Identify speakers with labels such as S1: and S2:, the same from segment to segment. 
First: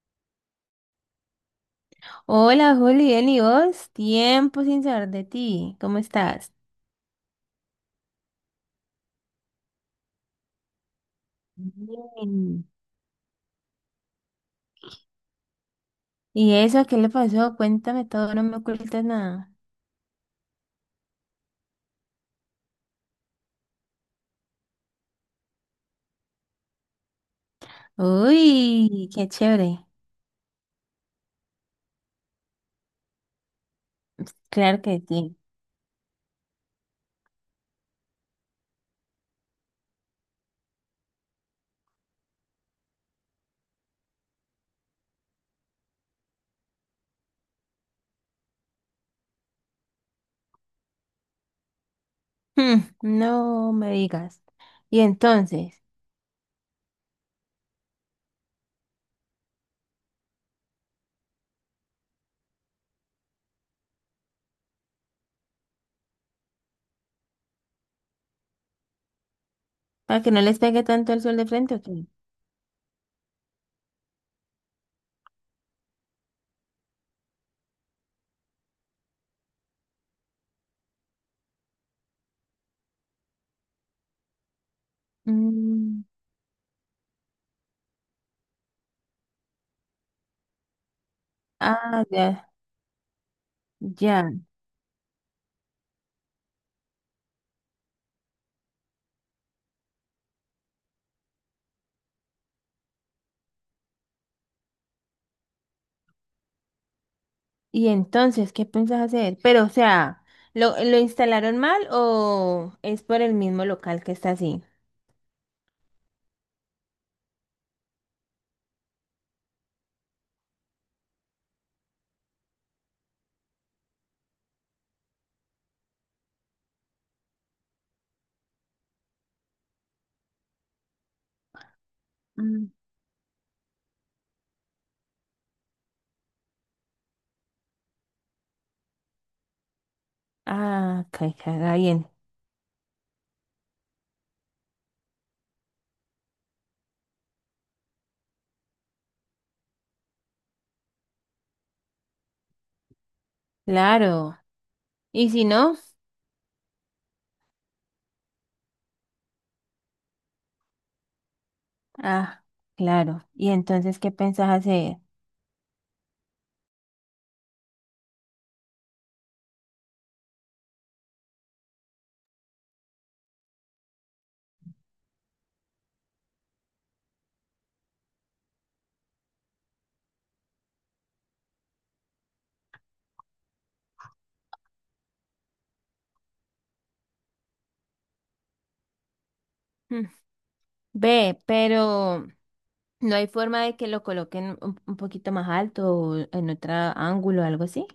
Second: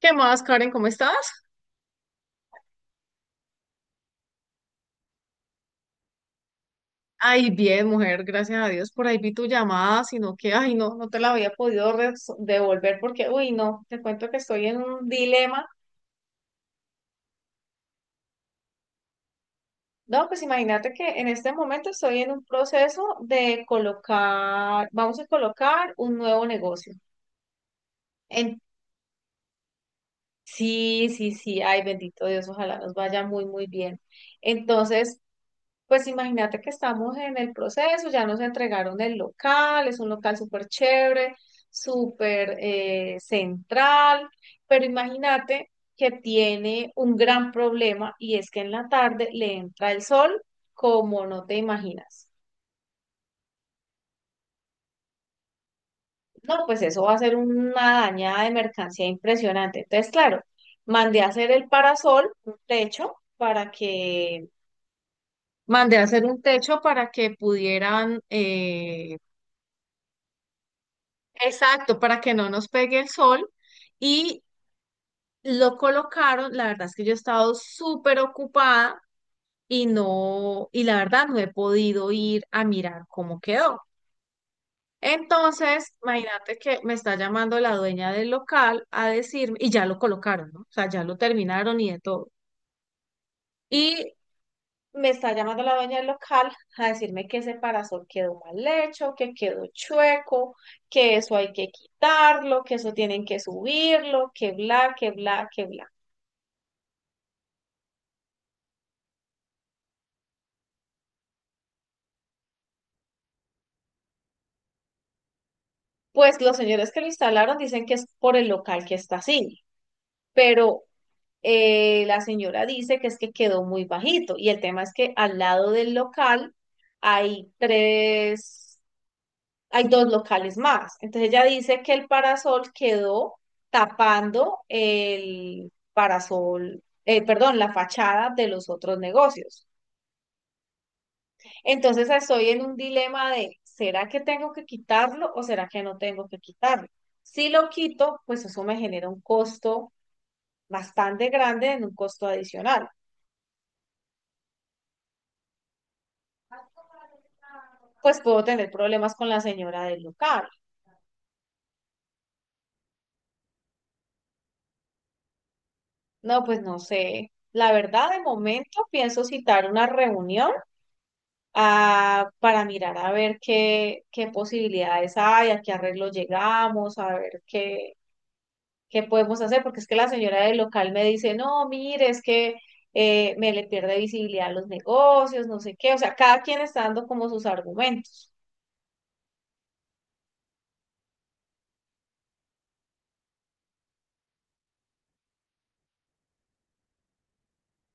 S1: ¿Qué más, Karen? ¿Cómo estás?
S2: Hola, Juli, bien, ¿y vos? Tiempo sin saber de ti. ¿Cómo estás?
S1: Ay, bien, mujer, gracias a Dios. Por ahí vi tu llamada, sino que, ay, no, no te la había podido
S2: Bien.
S1: devolver porque, uy, no, te cuento que estoy en un dilema.
S2: ¿Y eso? ¿Qué le pasó? Cuéntame todo, no me ocultes nada.
S1: No, pues imagínate que en este momento estoy en un proceso de colocar, vamos a colocar un nuevo negocio. En,
S2: Uy, qué chévere.
S1: sí, sí, sí, ay, bendito Dios, ojalá nos vaya muy, muy bien.
S2: Claro que
S1: Entonces,
S2: sí.
S1: pues imagínate que estamos en el proceso, ya nos entregaron el local, es un local súper chévere, súper central, pero imagínate que tiene un gran problema y es que en la tarde le entra el sol como no te imaginas.
S2: Hmm, no me digas. Y entonces,
S1: No, pues eso va a ser una dañada de mercancía impresionante. Entonces, claro, mandé a hacer el parasol, un techo, para que, mandé a hacer un techo para que pudieran
S2: ¿para que no les pegue tanto el sol de frente, o qué?
S1: exacto, para que no nos pegue el sol. Y lo colocaron, la verdad es que yo he estado súper ocupada y no, y la verdad no he podido ir a mirar cómo quedó. Entonces,
S2: Mm,
S1: imagínate que me está llamando la dueña del local a decirme, y ya lo colocaron, ¿no? O sea, ya lo terminaron y de
S2: ah, ya,
S1: todo. Y
S2: ya.
S1: me está llamando la dueña del local a decirme que ese parasol quedó mal hecho, que quedó chueco, que eso hay que quitarlo, que eso tienen que subirlo, que bla, que bla, que bla.
S2: ¿Y entonces qué piensas hacer? Pero, o sea, ¿lo instalaron mal o es por el mismo local que está así?
S1: Pues los señores que lo instalaron dicen que es por el local que está así, pero la señora dice que es que quedó muy bajito y el tema es que al lado del local hay tres hay dos locales más. Entonces ella dice que el parasol quedó tapando el parasol, perdón, la fachada de los otros negocios.
S2: Ah, caiga
S1: Entonces
S2: bien.
S1: estoy en un dilema de, ¿será que tengo que quitarlo o será que no tengo que quitarlo? Si lo quito, pues eso me genera un costo bastante grande, en un costo adicional.
S2: Claro. Y si no.
S1: Pues puedo tener problemas con la señora del local.
S2: Ah, claro. ¿Y entonces qué pensás hacer?
S1: No, pues no sé. La verdad, de momento pienso citar una reunión para mirar a ver qué, qué posibilidades hay, a qué arreglo llegamos, a ver qué, qué podemos hacer, porque es que la señora del local me dice, no, mire, es que me le pierde visibilidad a los negocios, no sé qué, o sea, cada quien está dando como sus argumentos.
S2: Mm, ve, pero no hay forma de que lo coloquen un poquito más alto o en otro ángulo o algo así.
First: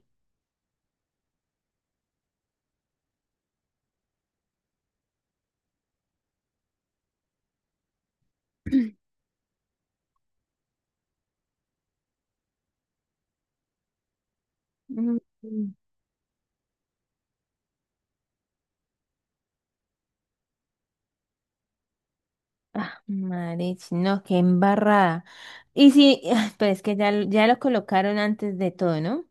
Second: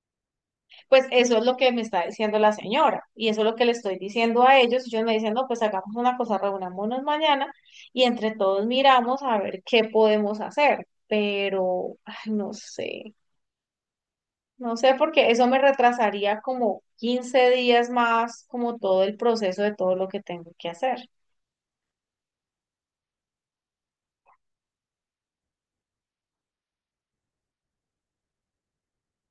S1: Pues eso es lo que me está diciendo la señora y eso es lo que le estoy diciendo a ellos. Ellos me dicen, no, pues hagamos una cosa, reunámonos mañana y entre todos miramos a ver qué podemos hacer, pero ay, no sé. No sé,
S2: Mm,
S1: porque eso me
S2: mm.
S1: retrasaría como 15 días más, como todo el proceso de todo lo que tengo que hacer.
S2: Ah, marich, no, qué embarrada. Y si, pero es que ya, ya lo colocaron antes de todo, ¿no?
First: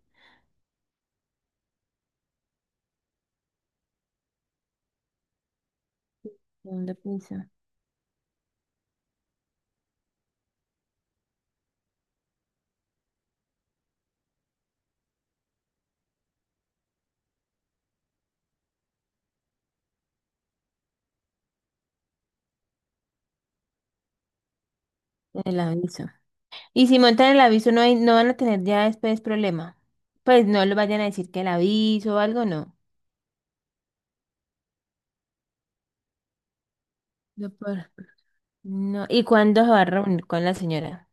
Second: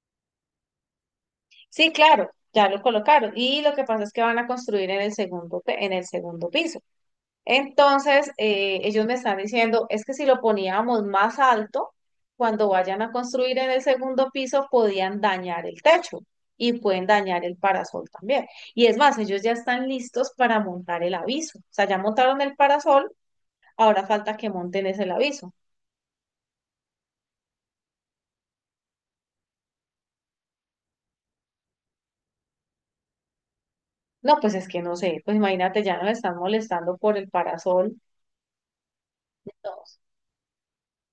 S1: Sí, claro, ya lo colocaron. Y lo que pasa es que van a construir en el segundo, en el segundo piso.
S2: Segundo piso.
S1: Entonces, ellos me están diciendo, es que si lo poníamos más alto, cuando vayan a construir en el segundo piso, podían dañar el techo y pueden dañar el parasol también. Y es más, ellos ya están listos para montar el aviso. O sea, ya montaron el parasol, ahora falta que monten ese aviso.
S2: El aviso. Y si montan el aviso, no hay, no van a tener ya después problema. Pues no lo vayan a decir que el aviso o algo, no.
S1: No, pues es que no sé, pues imagínate, ya nos están molestando por el
S2: No, por-
S1: parasol.
S2: No. ¿Y cuándo se va a reunir con la señora?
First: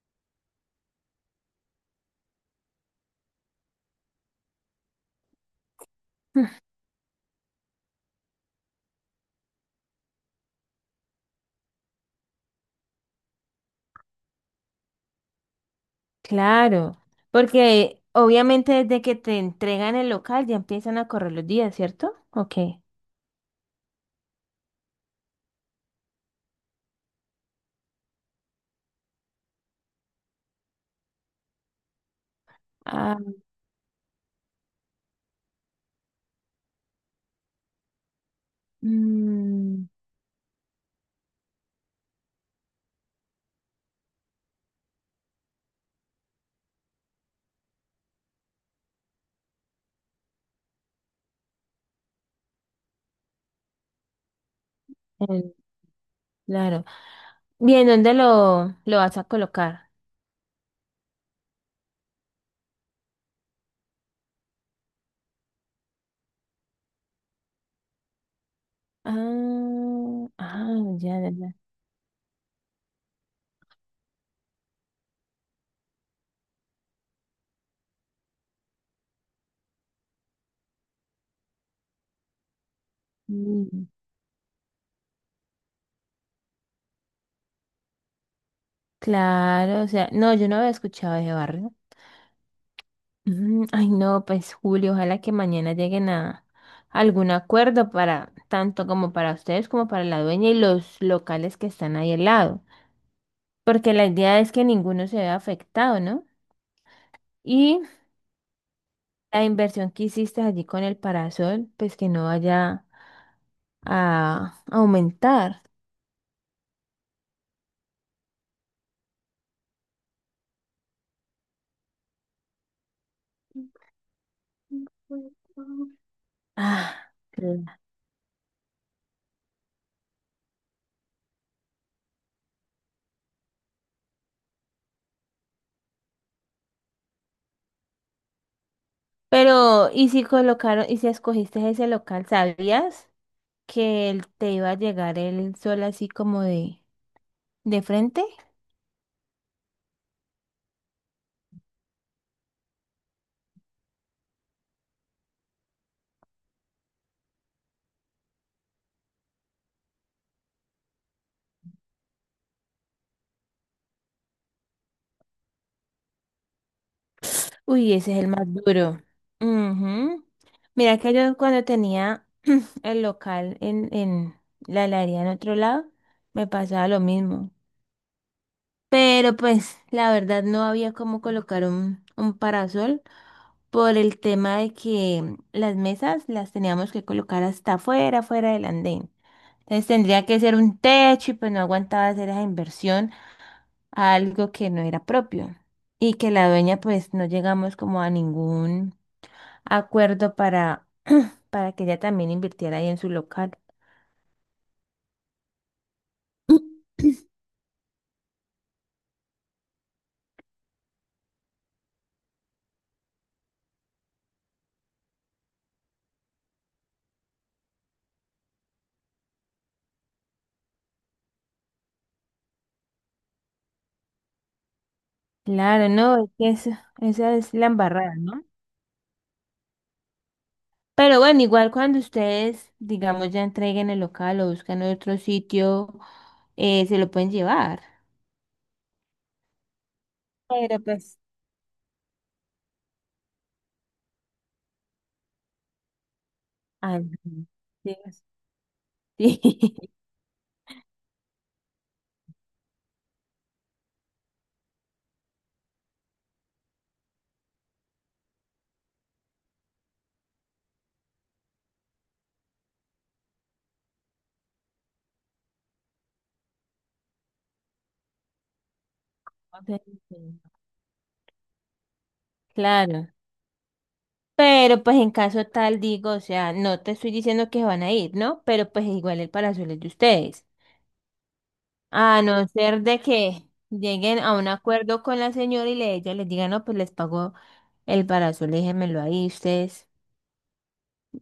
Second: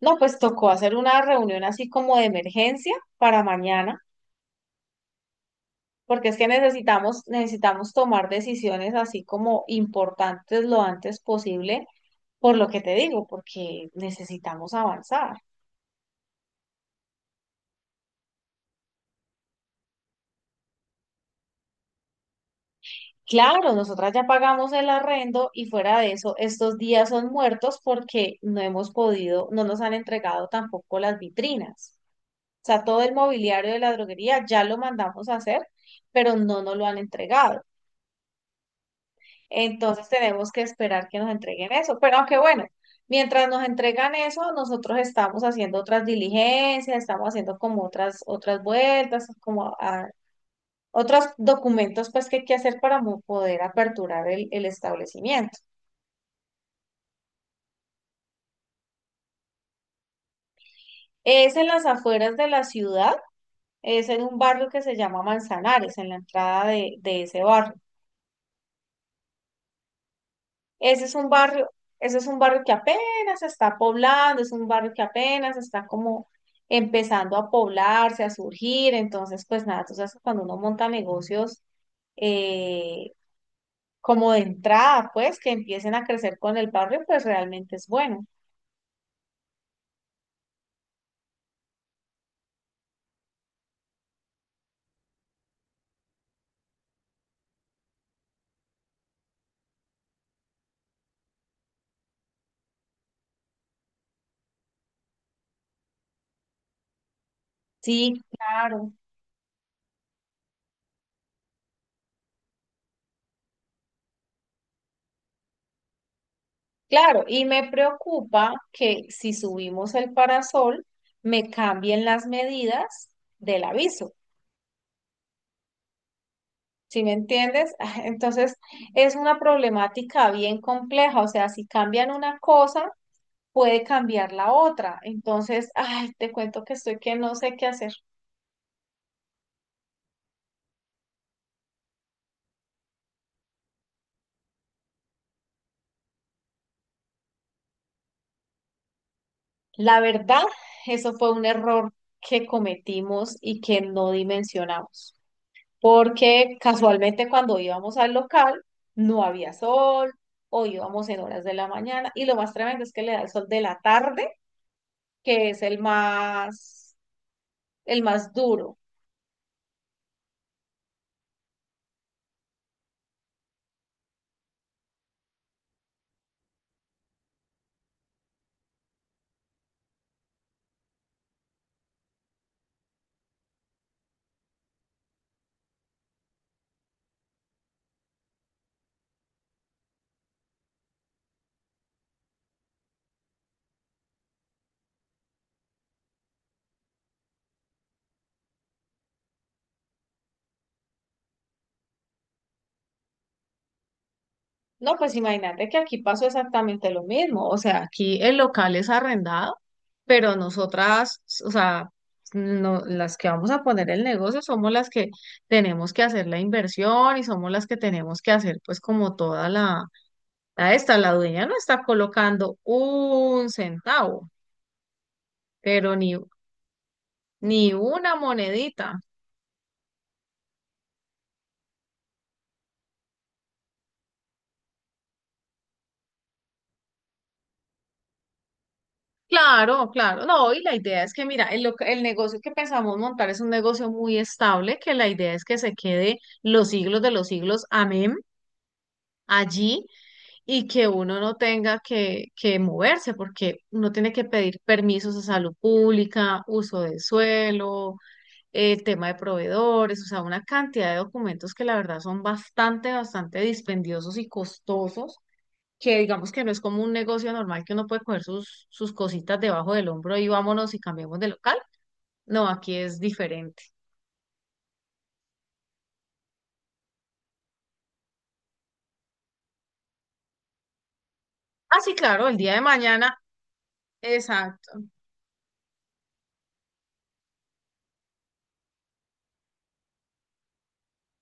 S1: No, pues tocó hacer una reunión así como de emergencia para mañana, porque es que necesitamos, necesitamos tomar decisiones así como importantes lo antes posible, por lo que te digo, porque necesitamos avanzar.
S2: Claro, porque obviamente desde que te entregan el local ya empiezan a correr los días, ¿cierto? Ok.
S1: Claro, nosotras ya pagamos el arrendo y fuera de eso, estos días son muertos porque no hemos podido, no nos han entregado tampoco las vitrinas. O sea, todo el
S2: Ah.
S1: mobiliario de la droguería ya lo mandamos a hacer, pero no nos lo han entregado.
S2: Mm.
S1: Entonces tenemos que esperar que nos entreguen eso. Pero aunque bueno, mientras nos entregan eso, nosotros estamos haciendo otras diligencias, estamos haciendo como otras, otras vueltas, como otros documentos pues que hay que hacer para poder aperturar el
S2: eh,
S1: establecimiento.
S2: claro. Bien, ¿dónde lo vas a colocar?
S1: Es en las afueras de la ciudad, es en un barrio que se llama Manzanares, en la entrada de ese barrio.
S2: Ah, ah,
S1: Ese es
S2: ya,
S1: un
S2: ya, ya.
S1: barrio, ese es un barrio que apenas se está poblando, es un barrio que apenas está como empezando a poblarse, a surgir. Entonces, pues nada, tú sabes que cuando uno monta negocios eh,
S2: Mm.
S1: como de entrada, pues que empiecen a crecer con el barrio, pues realmente es bueno.
S2: Claro, o sea, no, yo no había escuchado ese barrio. Mm, ay, no, pues Julio, ojalá que mañana lleguen a algún acuerdo para tanto como para ustedes como para la dueña y los locales que están ahí al lado, porque la idea es que ninguno se vea afectado, ¿no? Y
S1: Sí, claro,
S2: la inversión que hiciste allí con el parasol, pues que no vaya a aumentar.
S1: claro. Y me preocupa que si subimos el parasol, me cambien las medidas del aviso. ¿Sí me
S2: Ah, claro.
S1: entiendes? Entonces, es una problemática bien compleja, o sea, si cambian una cosa, puede cambiar la otra. Entonces, ay, te cuento que estoy que no sé qué hacer.
S2: Pero, ¿y si colocaron, y si escogiste ese local, sabías que te iba a llegar el sol así como de... ¿De frente?
S1: La verdad, eso fue un error que cometimos y que no dimensionamos, porque casualmente cuando íbamos al local, no había sol o íbamos en horas de la mañana y lo más tremendo es que le da el sol de la tarde, que es
S2: Uy,
S1: el
S2: ese es el
S1: más
S2: más
S1: duro.
S2: duro. Ujú. Mira que yo cuando tenía el local en la heladería en otro lado, me pasaba lo mismo. Pero pues la verdad no había cómo colocar un parasol por el tema de que las mesas las teníamos que colocar hasta afuera, afuera del andén. Entonces tendría que ser un techo y pues no aguantaba hacer esa inversión a algo que no era propio. Y que la dueña pues no llegamos como a ningún acuerdo para que ella también invirtiera ahí en su local.
S1: No, pues imagínate que aquí pasó exactamente lo mismo. O sea, aquí el local es arrendado, pero nosotras, o sea, no, las que vamos a poner el negocio somos las que tenemos que hacer la inversión y somos las que tenemos que hacer, pues, como toda la, la esta, la dueña no está colocando un centavo,
S2: Claro,
S1: pero ni,
S2: no, es que esa es
S1: ni
S2: la embarrada,
S1: una
S2: ¿no?
S1: monedita.
S2: Pero bueno, igual cuando ustedes, digamos, ya entreguen el local o buscan otro sitio, se lo pueden llevar.
S1: Claro, claro. No, y la
S2: Pero
S1: idea es
S2: pues,
S1: que, mira, el, el negocio que pensamos montar es un negocio muy estable, que la idea es que se quede los siglos
S2: ay,
S1: de los
S2: no,
S1: siglos, amén,
S2: sí,
S1: allí, y que uno no tenga que moverse, porque uno tiene que pedir permisos a salud pública, uso de suelo, el tema de proveedores, o sea, una cantidad de documentos que la verdad son bastante, bastante dispendiosos y costosos que digamos que no es como un negocio normal que uno puede coger sus, sus cositas debajo del hombro y
S2: sí,
S1: vámonos y cambiamos de local. No, aquí es
S2: claro.
S1: diferente.
S2: Pero pues en caso tal, digo, o sea, no te estoy diciendo que van a ir, ¿no? Pero pues igual el parasol es de ustedes.
S1: Ah, sí,
S2: A
S1: claro, el
S2: no
S1: día de
S2: ser de
S1: mañana.
S2: que lleguen a un
S1: Exacto,
S2: acuerdo con la señora y le, ella les diga, no, pues les pago el parasol, déjenmelo ahí ustedes.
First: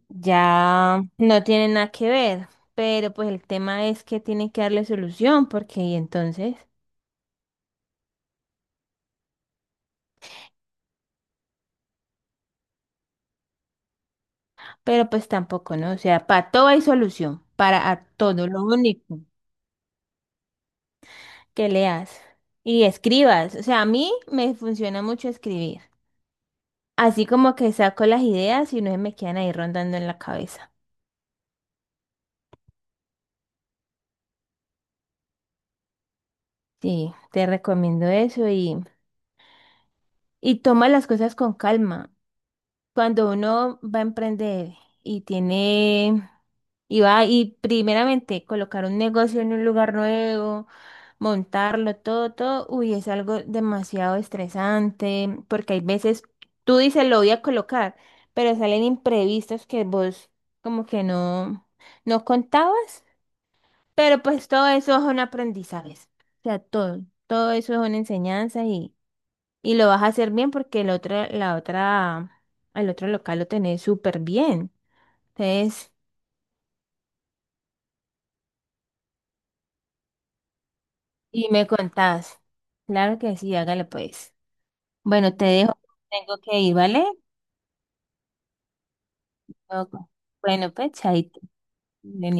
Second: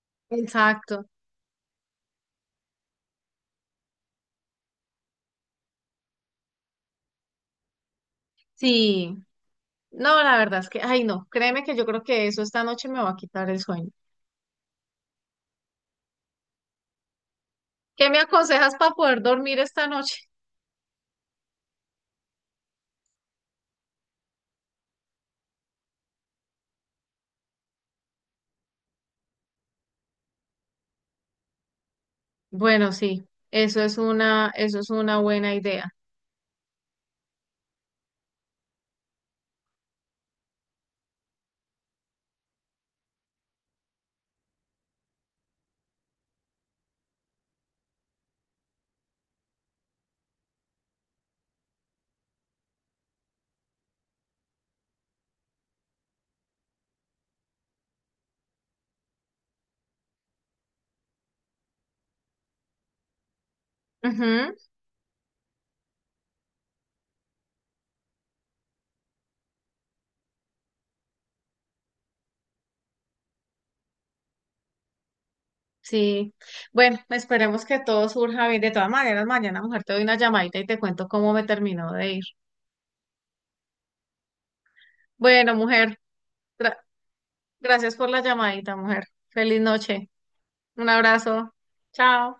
S2: Ya
S1: exacto.
S2: no tienen nada que ver, pero pues el tema es que tienen que darle solución, porque y entonces,
S1: Sí, no, la verdad es que, ay, no, créeme que yo creo que eso esta noche me va a quitar el sueño.
S2: pero pues tampoco, ¿no? O sea, para todo hay solución, para a
S1: ¿Qué me
S2: todo, lo
S1: aconsejas para
S2: único
S1: poder dormir esta noche?
S2: que leas y escribas. O sea, a mí me funciona mucho escribir, así como que saco las ideas y no se me quedan ahí rondando en la cabeza.
S1: Bueno, sí, eso es una buena idea.
S2: Sí, te recomiendo eso y toma las cosas con calma. Cuando uno va a emprender y tiene, y va y primeramente colocar un negocio en un lugar nuevo, montarlo, todo, todo, uy, es algo demasiado estresante, porque hay veces tú dices lo voy a colocar, pero salen imprevistos que vos como que no, no contabas, pero pues
S1: Ujú,
S2: todo eso es un aprendizaje, o sea, todo, todo eso es una enseñanza y... Y lo vas a hacer bien porque el otro local lo tenés súper bien. Entonces,
S1: sí. Bueno, esperemos que todo surja bien. De todas maneras, mañana, mujer, te doy una llamadita y te cuento cómo me
S2: y me
S1: terminó de ir.
S2: contás. Claro que sí, hágale pues. Bueno, te
S1: Bueno,
S2: dejo.
S1: mujer,
S2: Tengo que ir,
S1: gra-
S2: ¿vale?
S1: gracias por la llamadita, mujer. Feliz
S2: Ok.
S1: noche.
S2: Bueno,
S1: Un
S2: pues, chaito.
S1: abrazo.
S2: De
S1: Chao.